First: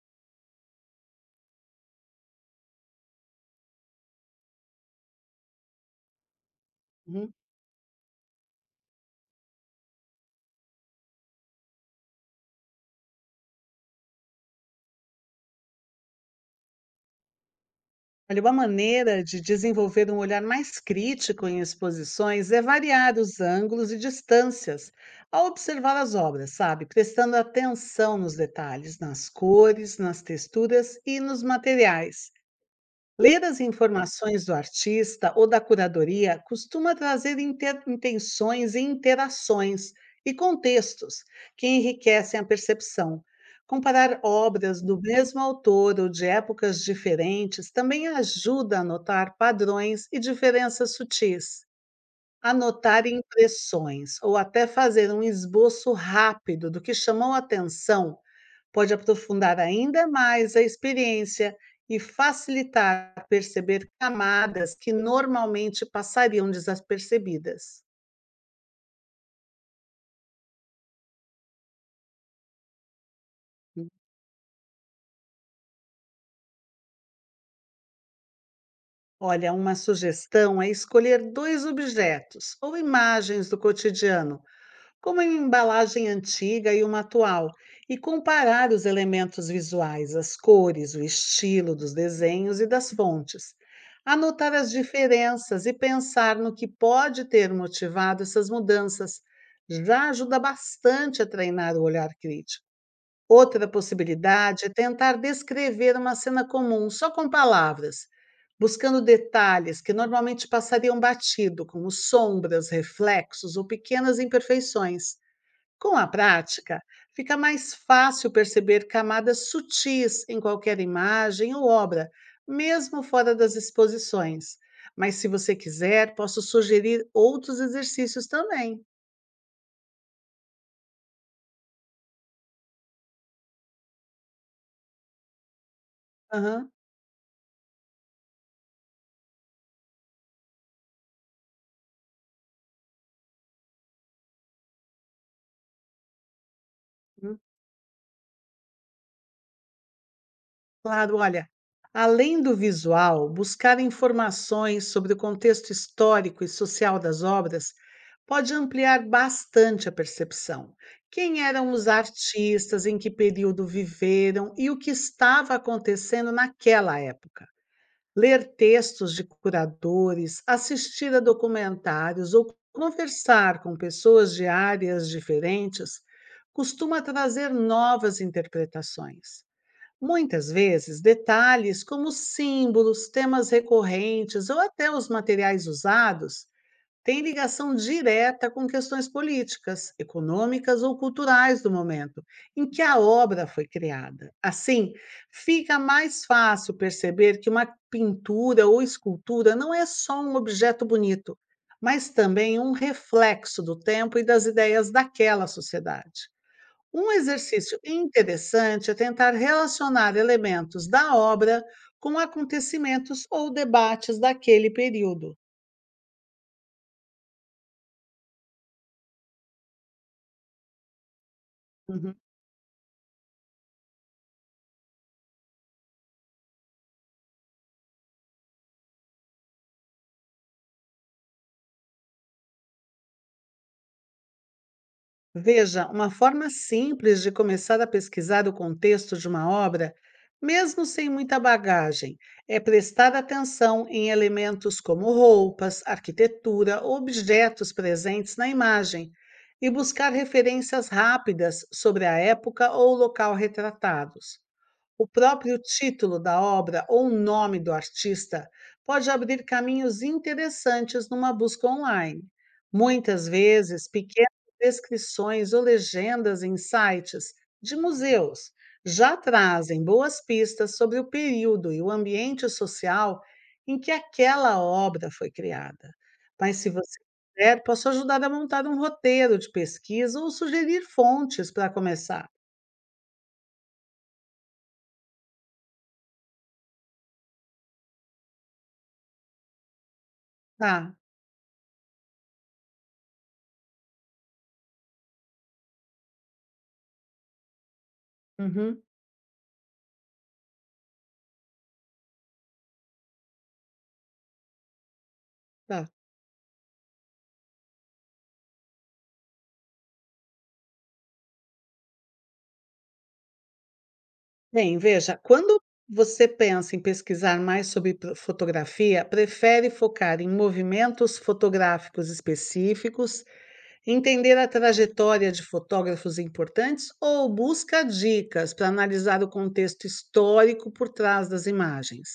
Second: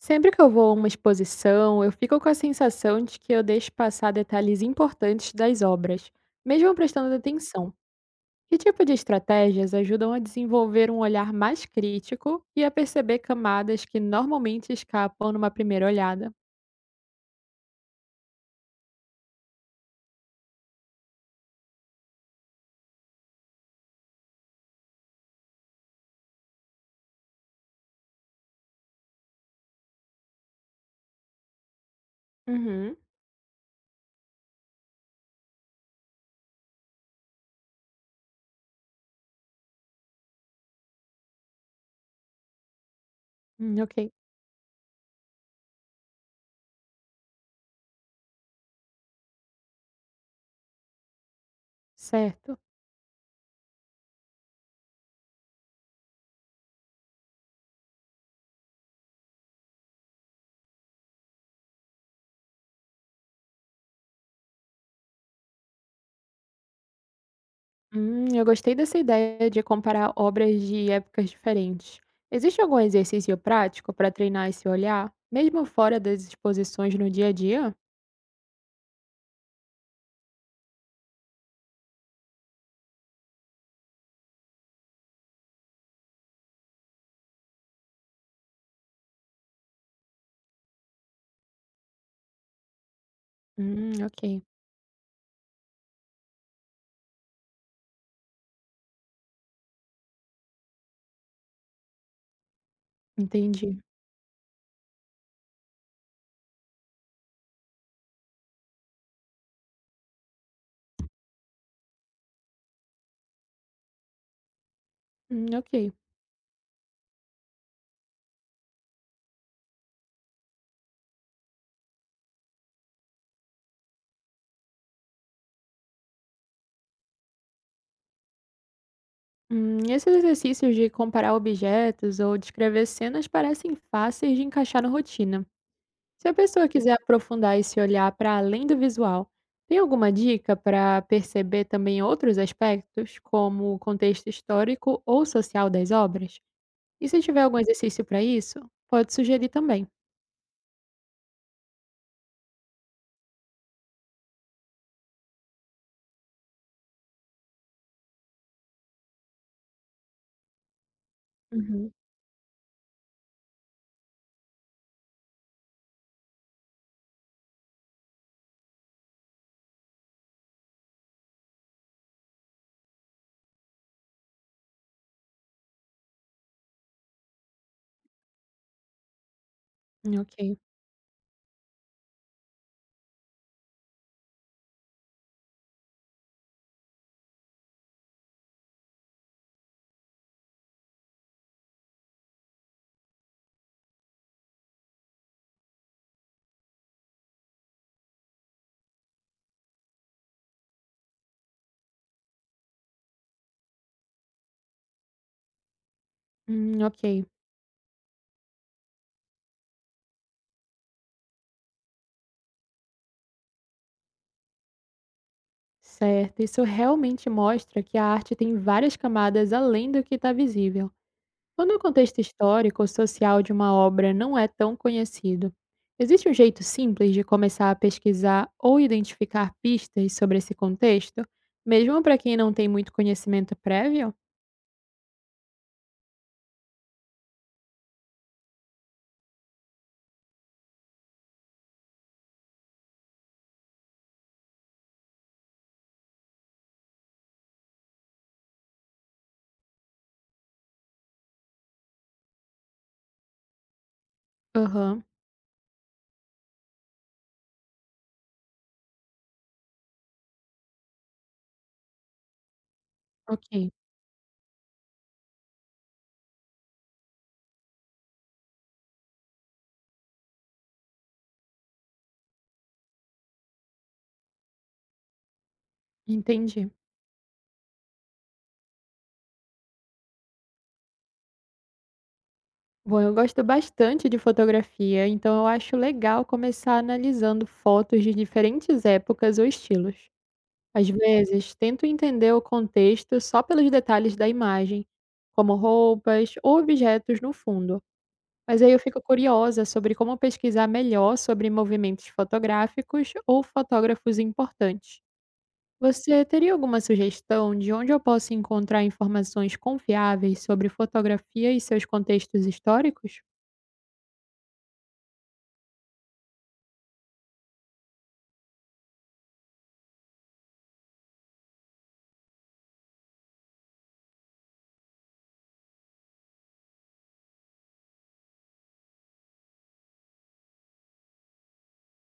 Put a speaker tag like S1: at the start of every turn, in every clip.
S1: Sempre que eu vou a uma exposição, eu fico com a sensação de que eu deixo passar detalhes importantes das obras, mesmo prestando
S2: Uhum.
S1: atenção. Que tipo de estratégias ajudam a desenvolver um olhar mais crítico e a perceber camadas que normalmente escapam numa primeira olhada?
S2: Olha, uma maneira de desenvolver um olhar mais crítico em exposições é variar os ângulos e distâncias ao observar as obras, sabe? Prestando atenção nos detalhes, nas cores, nas texturas e nos materiais.
S1: Uhum.
S2: Ler as informações do artista ou da curadoria costuma trazer intenções e interações e contextos que enriquecem a percepção.
S1: Ok,
S2: Comparar obras do mesmo autor ou de épocas diferentes também ajuda a notar padrões e diferenças sutis.
S1: certo.
S2: Anotar impressões ou até fazer um esboço rápido do que chamou a atenção pode aprofundar ainda mais a experiência e facilitar perceber camadas que normalmente passariam desapercebidas.
S1: Eu gostei dessa ideia de comparar obras de épocas diferentes. Existe algum exercício prático para treinar esse olhar, mesmo fora das exposições no dia a dia?
S2: Olha, uma sugestão é escolher dois objetos ou imagens do cotidiano como em embalagem antiga e uma atual, e comparar os elementos visuais, as cores, o estilo dos desenhos e das fontes.
S1: Ok.
S2: Anotar as diferenças e pensar no que pode ter motivado essas mudanças já ajuda bastante a treinar o olhar crítico. Outra
S1: Entendi.
S2: possibilidade é tentar descrever uma cena comum só com palavras, buscando detalhes que normalmente passariam batido, como sombras, reflexos ou pequenas imperfeições.
S1: Ok.
S2: Com a prática, fica mais fácil perceber camadas sutis em qualquer imagem ou obra, mesmo fora das exposições. Mas se você quiser, posso sugerir outros exercícios também.
S1: Esses exercícios de comparar objetos ou descrever cenas parecem fáceis de encaixar na rotina. Se a pessoa
S2: Aham.
S1: quiser aprofundar esse olhar para além do visual, tem alguma dica para perceber também outros aspectos, como o contexto histórico ou social das obras? E se
S2: Hum.
S1: tiver algum exercício para isso, pode sugerir também.
S2: Claro, olha, além do visual, buscar informações sobre o contexto histórico e social das obras pode ampliar bastante a percepção. Quem eram os
S1: Uhum.
S2: artistas, em que período viveram e o que estava acontecendo naquela época. Ler textos de curadores, assistir a documentários ou conversar com pessoas de áreas diferentes costuma trazer novas interpretações. Muitas
S1: Ok.
S2: vezes, detalhes como símbolos, temas recorrentes ou até os materiais usados têm ligação direta com questões políticas, econômicas ou culturais do momento em que a obra foi criada. Assim, fica mais fácil perceber que uma pintura ou escultura não é só um objeto bonito, mas também um reflexo do tempo e das ideias daquela sociedade. Um
S1: Ok.
S2: exercício interessante é tentar relacionar elementos da obra com acontecimentos ou debates daquele período.
S1: Certo. Isso realmente mostra que a arte tem várias camadas além do que está visível. Quando o
S2: Uhum.
S1: contexto histórico ou social de uma obra não é tão conhecido, existe um jeito simples de começar a pesquisar ou identificar pistas sobre esse contexto, mesmo para quem não tem muito conhecimento prévio?
S2: Veja, uma forma simples de começar a pesquisar o contexto de uma obra, mesmo sem muita bagagem, é prestar atenção em elementos como roupas, arquitetura, objetos presentes na imagem e buscar referências rápidas sobre a época ou local retratados.
S1: Aham,
S2: O próprio título da obra ou o nome do artista pode abrir caminhos interessantes numa busca online. Muitas
S1: ok,
S2: vezes, pequenas descrições ou legendas em sites de museus já trazem boas pistas sobre o período e o ambiente social em que aquela obra foi criada. Mas,
S1: entendi.
S2: se você quiser, posso ajudar a montar um roteiro de pesquisa ou sugerir fontes para começar.
S1: Bom, eu gosto bastante de fotografia, então eu acho legal começar analisando fotos de diferentes épocas ou estilos. Às
S2: Tá.
S1: vezes, tento entender o contexto só pelos detalhes da imagem, como roupas ou objetos no fundo. Mas aí eu
S2: Uhum.
S1: fico curiosa sobre como pesquisar melhor sobre movimentos fotográficos ou fotógrafos importantes.
S2: Tá.
S1: Você teria alguma sugestão de onde eu posso encontrar informações confiáveis sobre fotografia e seus contextos históricos?
S2: Bem, veja, quando você pensa em pesquisar mais sobre fotografia, prefere focar em movimentos fotográficos específicos, entender a trajetória de fotógrafos importantes ou busca dicas para analisar o contexto histórico por trás das imagens?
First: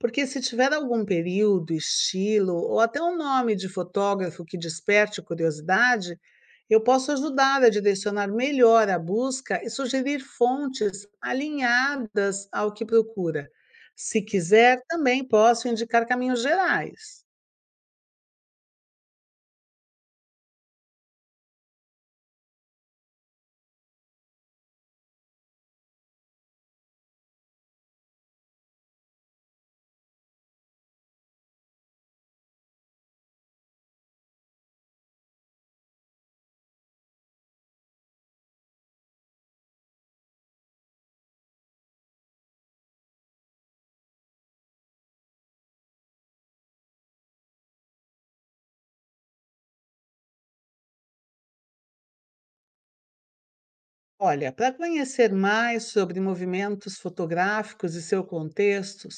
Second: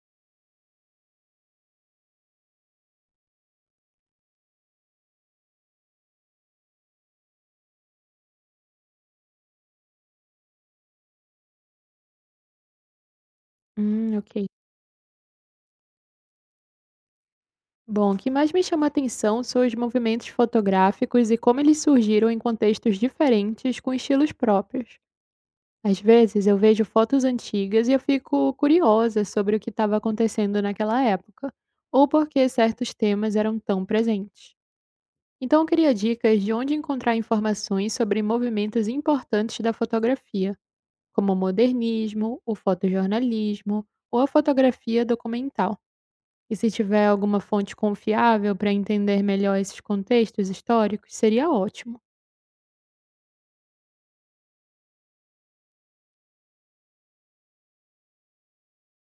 S2: Porque se tiver algum período, estilo ou até um nome de fotógrafo que desperte curiosidade, eu posso ajudar a direcionar melhor a busca e sugerir fontes alinhadas ao que procura. Se
S1: Ok.
S2: quiser, também posso indicar caminhos gerais.
S1: Bom, o que mais me chama a atenção são os movimentos fotográficos e como eles surgiram em contextos diferentes com estilos próprios. Às vezes eu vejo fotos antigas e eu fico curiosa sobre o que estava acontecendo naquela época, ou porque certos temas eram tão presentes. Então eu queria dicas de onde encontrar informações sobre movimentos importantes da fotografia, como o modernismo, o fotojornalismo ou a fotografia documental. E se tiver alguma fonte confiável para entender melhor esses contextos históricos, seria ótimo.
S2: Olha, para conhecer mais sobre movimentos fotográficos e seu contexto,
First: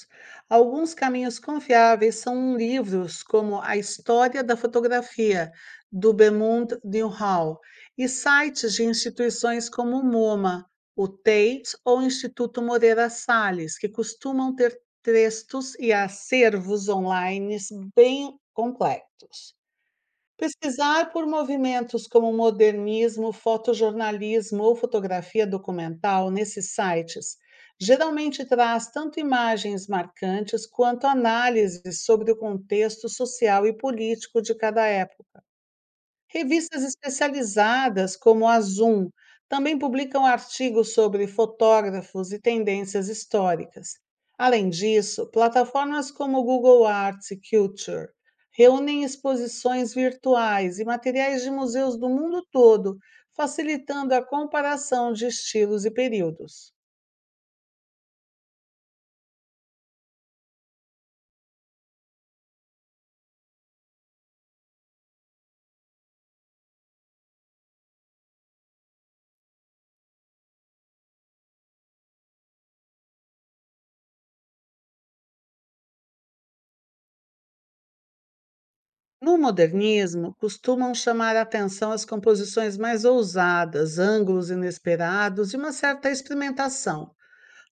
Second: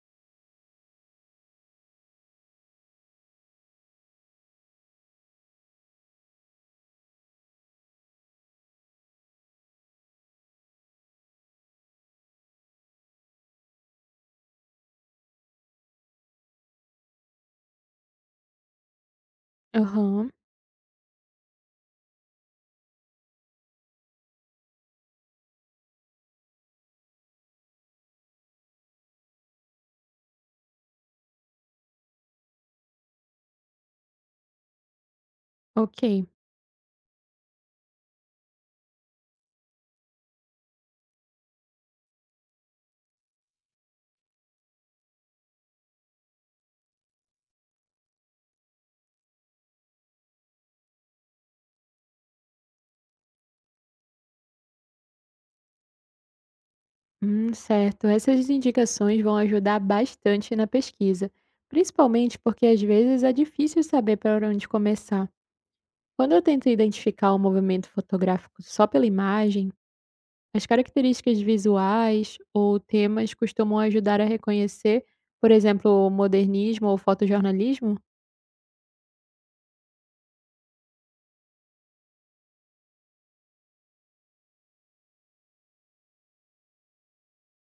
S2: alguns caminhos confiáveis são livros como A História da Fotografia, do Bemund Newhall, e sites de instituições como o MoMA, o Tate ou o Instituto Moreira Salles, que costumam ter textos e acervos online bem completos.
S1: Aham,
S2: Pesquisar por movimentos como modernismo, fotojornalismo ou fotografia documental nesses sites geralmente traz tanto imagens marcantes quanto análises sobre o contexto social e político de cada época.
S1: ok.
S2: Revistas especializadas, como a Zoom, também publicam artigos sobre fotógrafos e tendências históricas. Além disso, plataformas como Google Arts e Culture reúnem exposições virtuais e materiais de museus do mundo todo, facilitando a comparação de estilos e períodos.
S1: Certo. Essas indicações vão ajudar bastante na pesquisa, principalmente porque às vezes é difícil saber para onde começar. Quando eu tento identificar o movimento fotográfico só pela imagem, as características visuais ou temas costumam ajudar a reconhecer, por exemplo, o modernismo ou fotojornalismo?
S2: No modernismo, costumam chamar a atenção as composições mais ousadas, ângulos inesperados e uma certa experimentação,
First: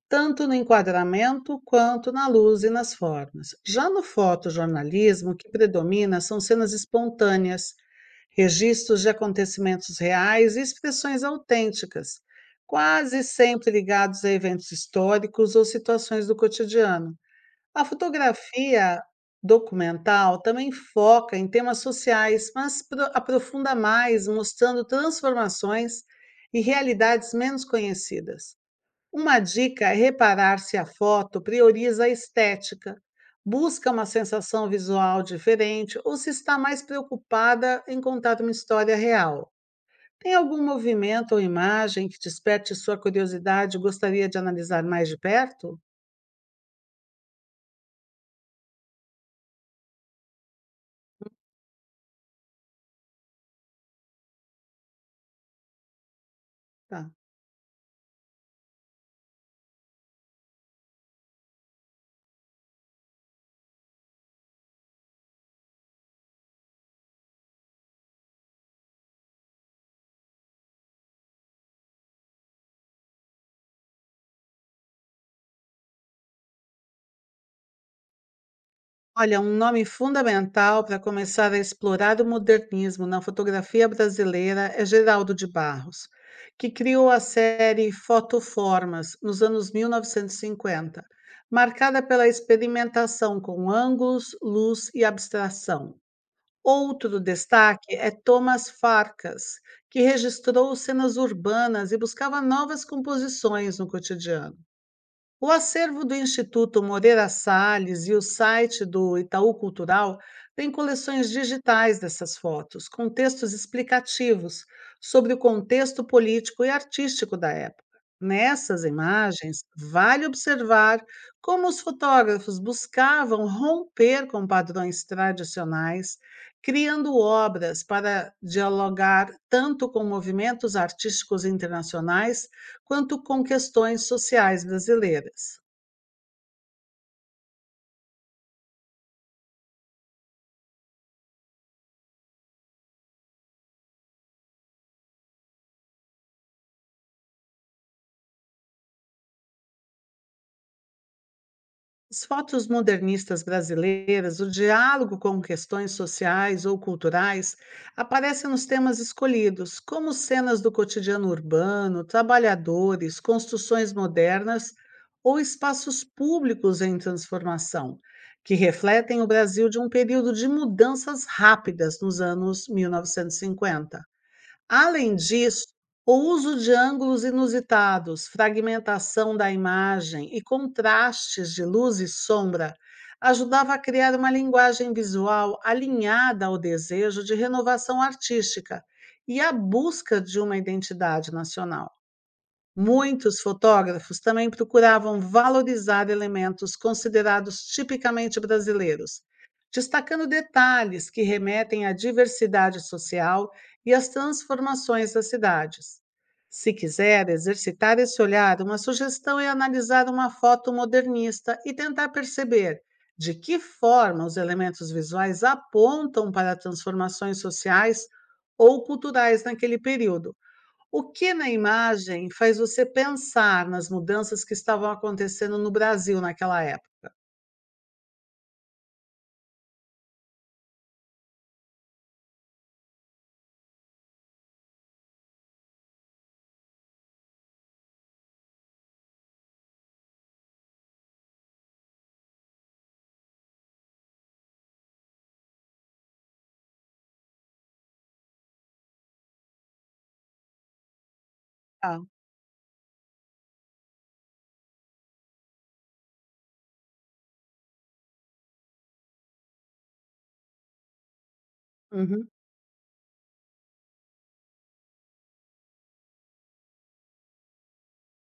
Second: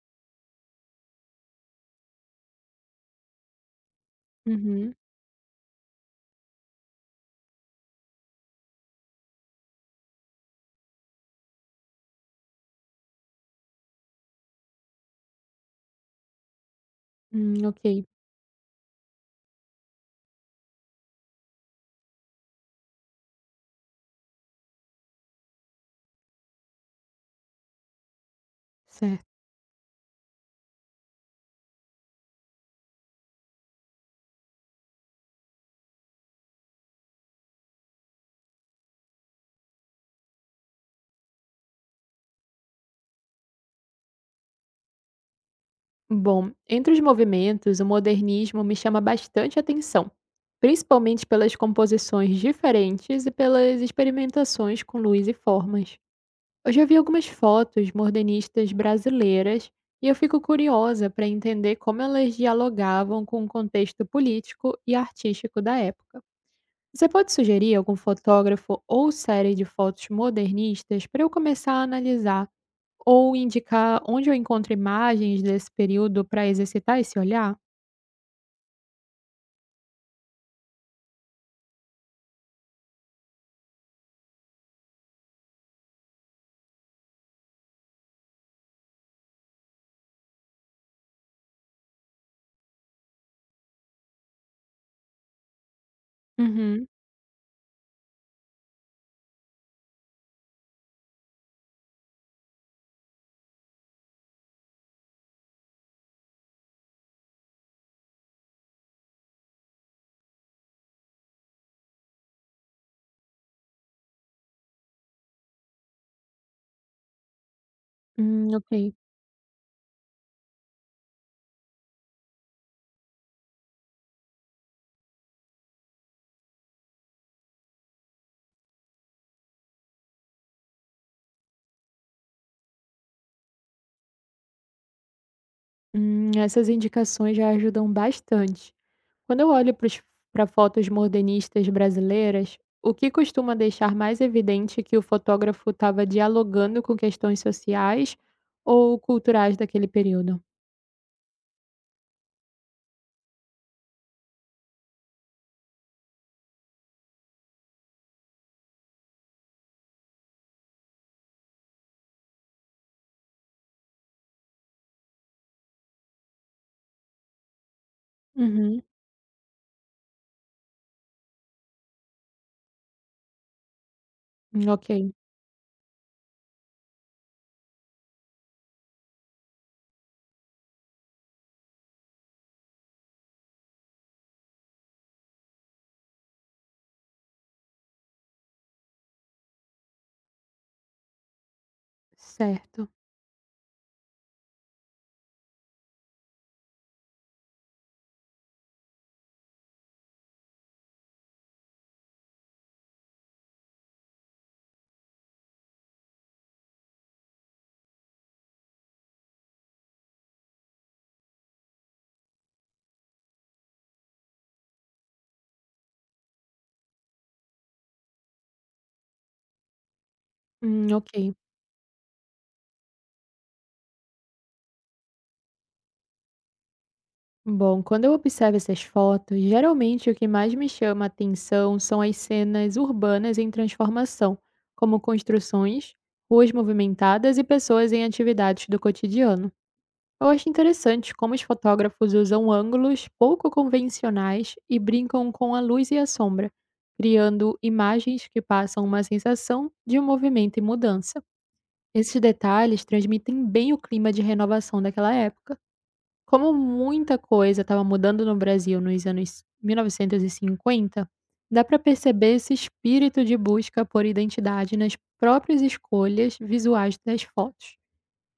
S2: tanto no enquadramento quanto na luz e nas formas. Já no
S1: Uhum.
S2: fotojornalismo, o que predomina são cenas espontâneas, registros de acontecimentos reais e expressões autênticas, quase sempre ligados a eventos históricos ou situações do cotidiano.
S1: Ok,
S2: A fotografia documental também foca em temas sociais, mas aprofunda mais, mostrando transformações e realidades menos conhecidas.
S1: certo.
S2: Uma dica é reparar se a foto prioriza a estética, busca uma sensação visual diferente ou se está mais preocupada em contar uma história real. Tem algum movimento ou imagem que desperte sua curiosidade e gostaria de analisar mais de perto?
S1: Bom, entre os movimentos, o modernismo me chama bastante atenção, principalmente pelas composições diferentes e pelas experimentações com luz e formas. Eu já vi
S2: Tá.
S1: algumas fotos modernistas brasileiras e eu fico curiosa para entender como elas dialogavam com o contexto político e artístico da época. Você pode sugerir algum fotógrafo ou série de fotos modernistas para eu começar a analisar? Ou indicar onde eu encontro imagens desse período para exercitar esse olhar?
S2: Olha, um nome fundamental para começar a explorar o modernismo na fotografia brasileira é Geraldo de Barros, que criou a série Fotoformas nos anos 1950, marcada pela experimentação com ângulos, luz e abstração.
S1: Uhum.
S2: Outro destaque é Thomas Farkas, que registrou cenas urbanas e buscava novas composições no cotidiano. O acervo do Instituto Moreira Salles e o site do Itaú Cultural têm coleções digitais dessas fotos, com textos explicativos sobre o contexto político e artístico da época.
S1: Ok.
S2: Nessas imagens, vale observar como os fotógrafos buscavam romper com padrões tradicionais, criando obras para dialogar tanto com movimentos artísticos internacionais quanto com questões sociais brasileiras.
S1: Essas indicações já ajudam bastante. Quando eu olho para fotos modernistas brasileiras, o que costuma deixar mais evidente é que o fotógrafo estava dialogando com questões sociais ou culturais daquele período?
S2: As fotos modernistas brasileiras, o diálogo com questões sociais ou culturais aparecem nos temas escolhidos, como cenas do cotidiano urbano, trabalhadores, construções modernas ou espaços públicos em transformação, que
S1: Uhum.
S2: refletem o Brasil de um período de mudanças rápidas nos anos 1950.
S1: Ok,
S2: Além disso, o uso de ângulos inusitados, fragmentação da imagem e contrastes de luz e sombra ajudava a criar uma linguagem visual alinhada ao desejo de renovação artística e à busca de uma identidade nacional.
S1: certo.
S2: Muitos fotógrafos também procuravam valorizar elementos considerados tipicamente brasileiros, destacando detalhes que remetem à diversidade social e às transformações das cidades. Se quiser exercitar esse olhar, uma sugestão é analisar uma foto modernista e tentar perceber de que forma os elementos visuais apontam para transformações sociais ou culturais naquele período. O
S1: Ok.
S2: que na imagem faz você pensar nas mudanças que estavam acontecendo no Brasil naquela época?
S1: Bom, quando eu observo essas fotos, geralmente o que mais me chama a atenção são as cenas urbanas em transformação, como construções, ruas movimentadas e pessoas em atividades do cotidiano. Eu acho interessante como os fotógrafos usam ângulos pouco convencionais e brincam com a luz e a sombra, criando imagens que passam uma sensação de movimento e mudança.
S2: Tá.
S1: Esses detalhes transmitem bem o clima de renovação daquela época. Como muita coisa estava mudando no Brasil nos anos 1950, dá para
S2: Uhum,
S1: perceber esse espírito de busca por identidade nas próprias escolhas visuais das fotos.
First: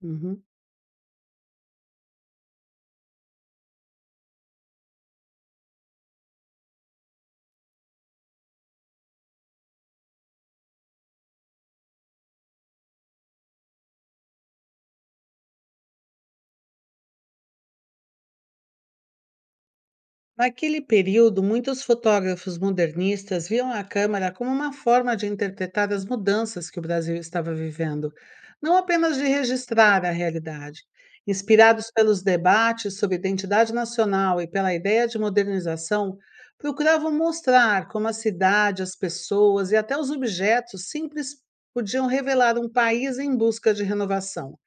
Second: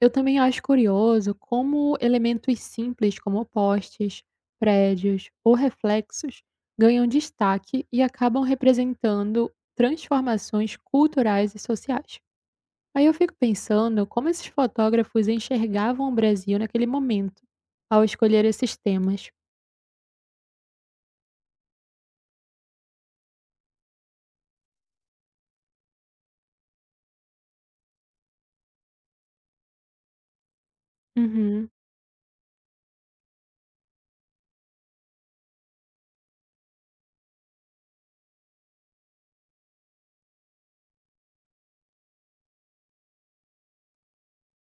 S1: Eu também
S2: uhum.
S1: acho curioso como elementos simples como postes, prédios ou reflexos ganham destaque e acabam representando transformações culturais e sociais. Aí eu fico pensando como esses fotógrafos enxergavam o Brasil naquele momento ao escolher esses temas.
S2: Naquele período, muitos fotógrafos modernistas viam a câmera como uma forma de interpretar as mudanças que o Brasil estava vivendo, não apenas de registrar a realidade.
S1: Uhum,
S2: Inspirados pelos debates sobre identidade nacional e pela ideia de modernização, procuravam mostrar como a cidade, as pessoas e até os objetos simples podiam revelar um país em busca de renovação.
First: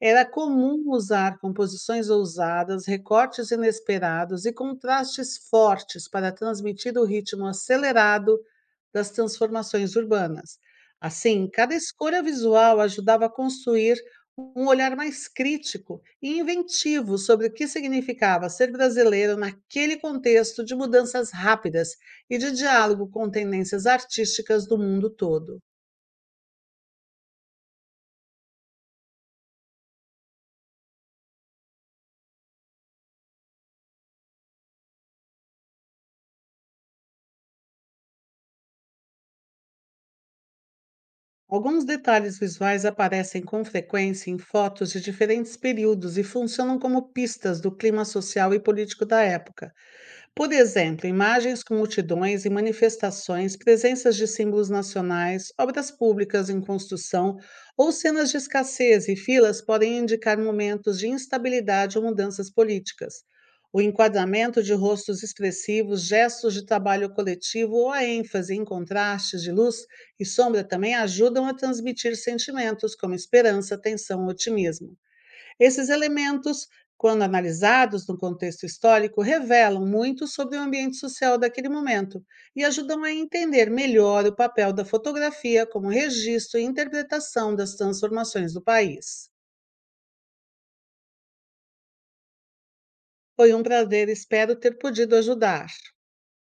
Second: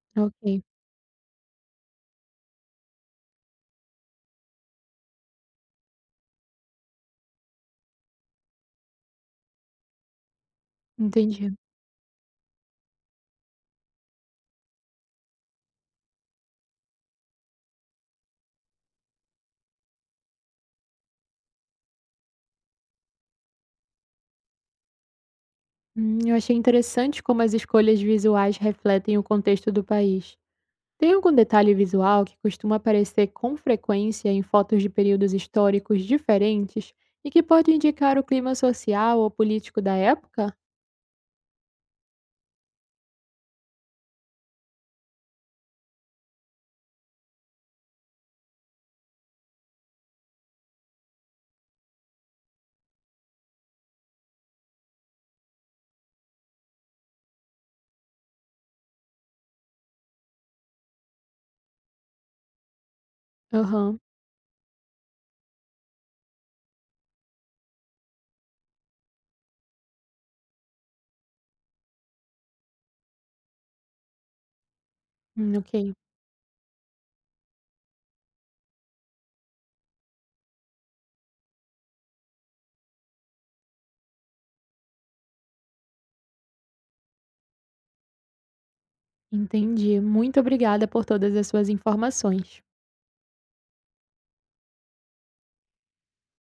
S2: Era
S1: ok,
S2: comum usar composições ousadas, recortes inesperados e contrastes fortes para transmitir o ritmo acelerado das transformações urbanas. Assim,
S1: entendi.
S2: cada escolha visual ajudava a construir um olhar mais crítico e inventivo sobre o que significava ser brasileiro naquele contexto de mudanças rápidas e de diálogo com tendências artísticas do mundo todo.
S1: Eu achei interessante como as escolhas visuais refletem o contexto do país. Tem algum detalhe visual que costuma aparecer com frequência em fotos de períodos históricos diferentes e que pode indicar o clima social ou político da época?
S2: Alguns detalhes visuais aparecem com frequência em fotos de diferentes períodos e funcionam como pistas do clima social e político da época. Por exemplo, imagens com multidões e manifestações, presenças de símbolos nacionais, obras públicas em construção ou cenas de escassez e filas podem indicar momentos de instabilidade ou mudanças políticas. O
S1: Aham,
S2: enquadramento de rostos expressivos, gestos de trabalho coletivo ou a ênfase em contrastes de luz e sombra também ajudam a transmitir sentimentos como esperança, tensão, otimismo. Esses
S1: ok,
S2: elementos, quando analisados no contexto histórico, revelam muito sobre o ambiente social daquele momento e ajudam a entender melhor o papel da fotografia como registro e interpretação das transformações do país.
S1: entendi. Muito obrigada por todas as suas informações.
S2: Foi um prazer, espero ter podido ajudar.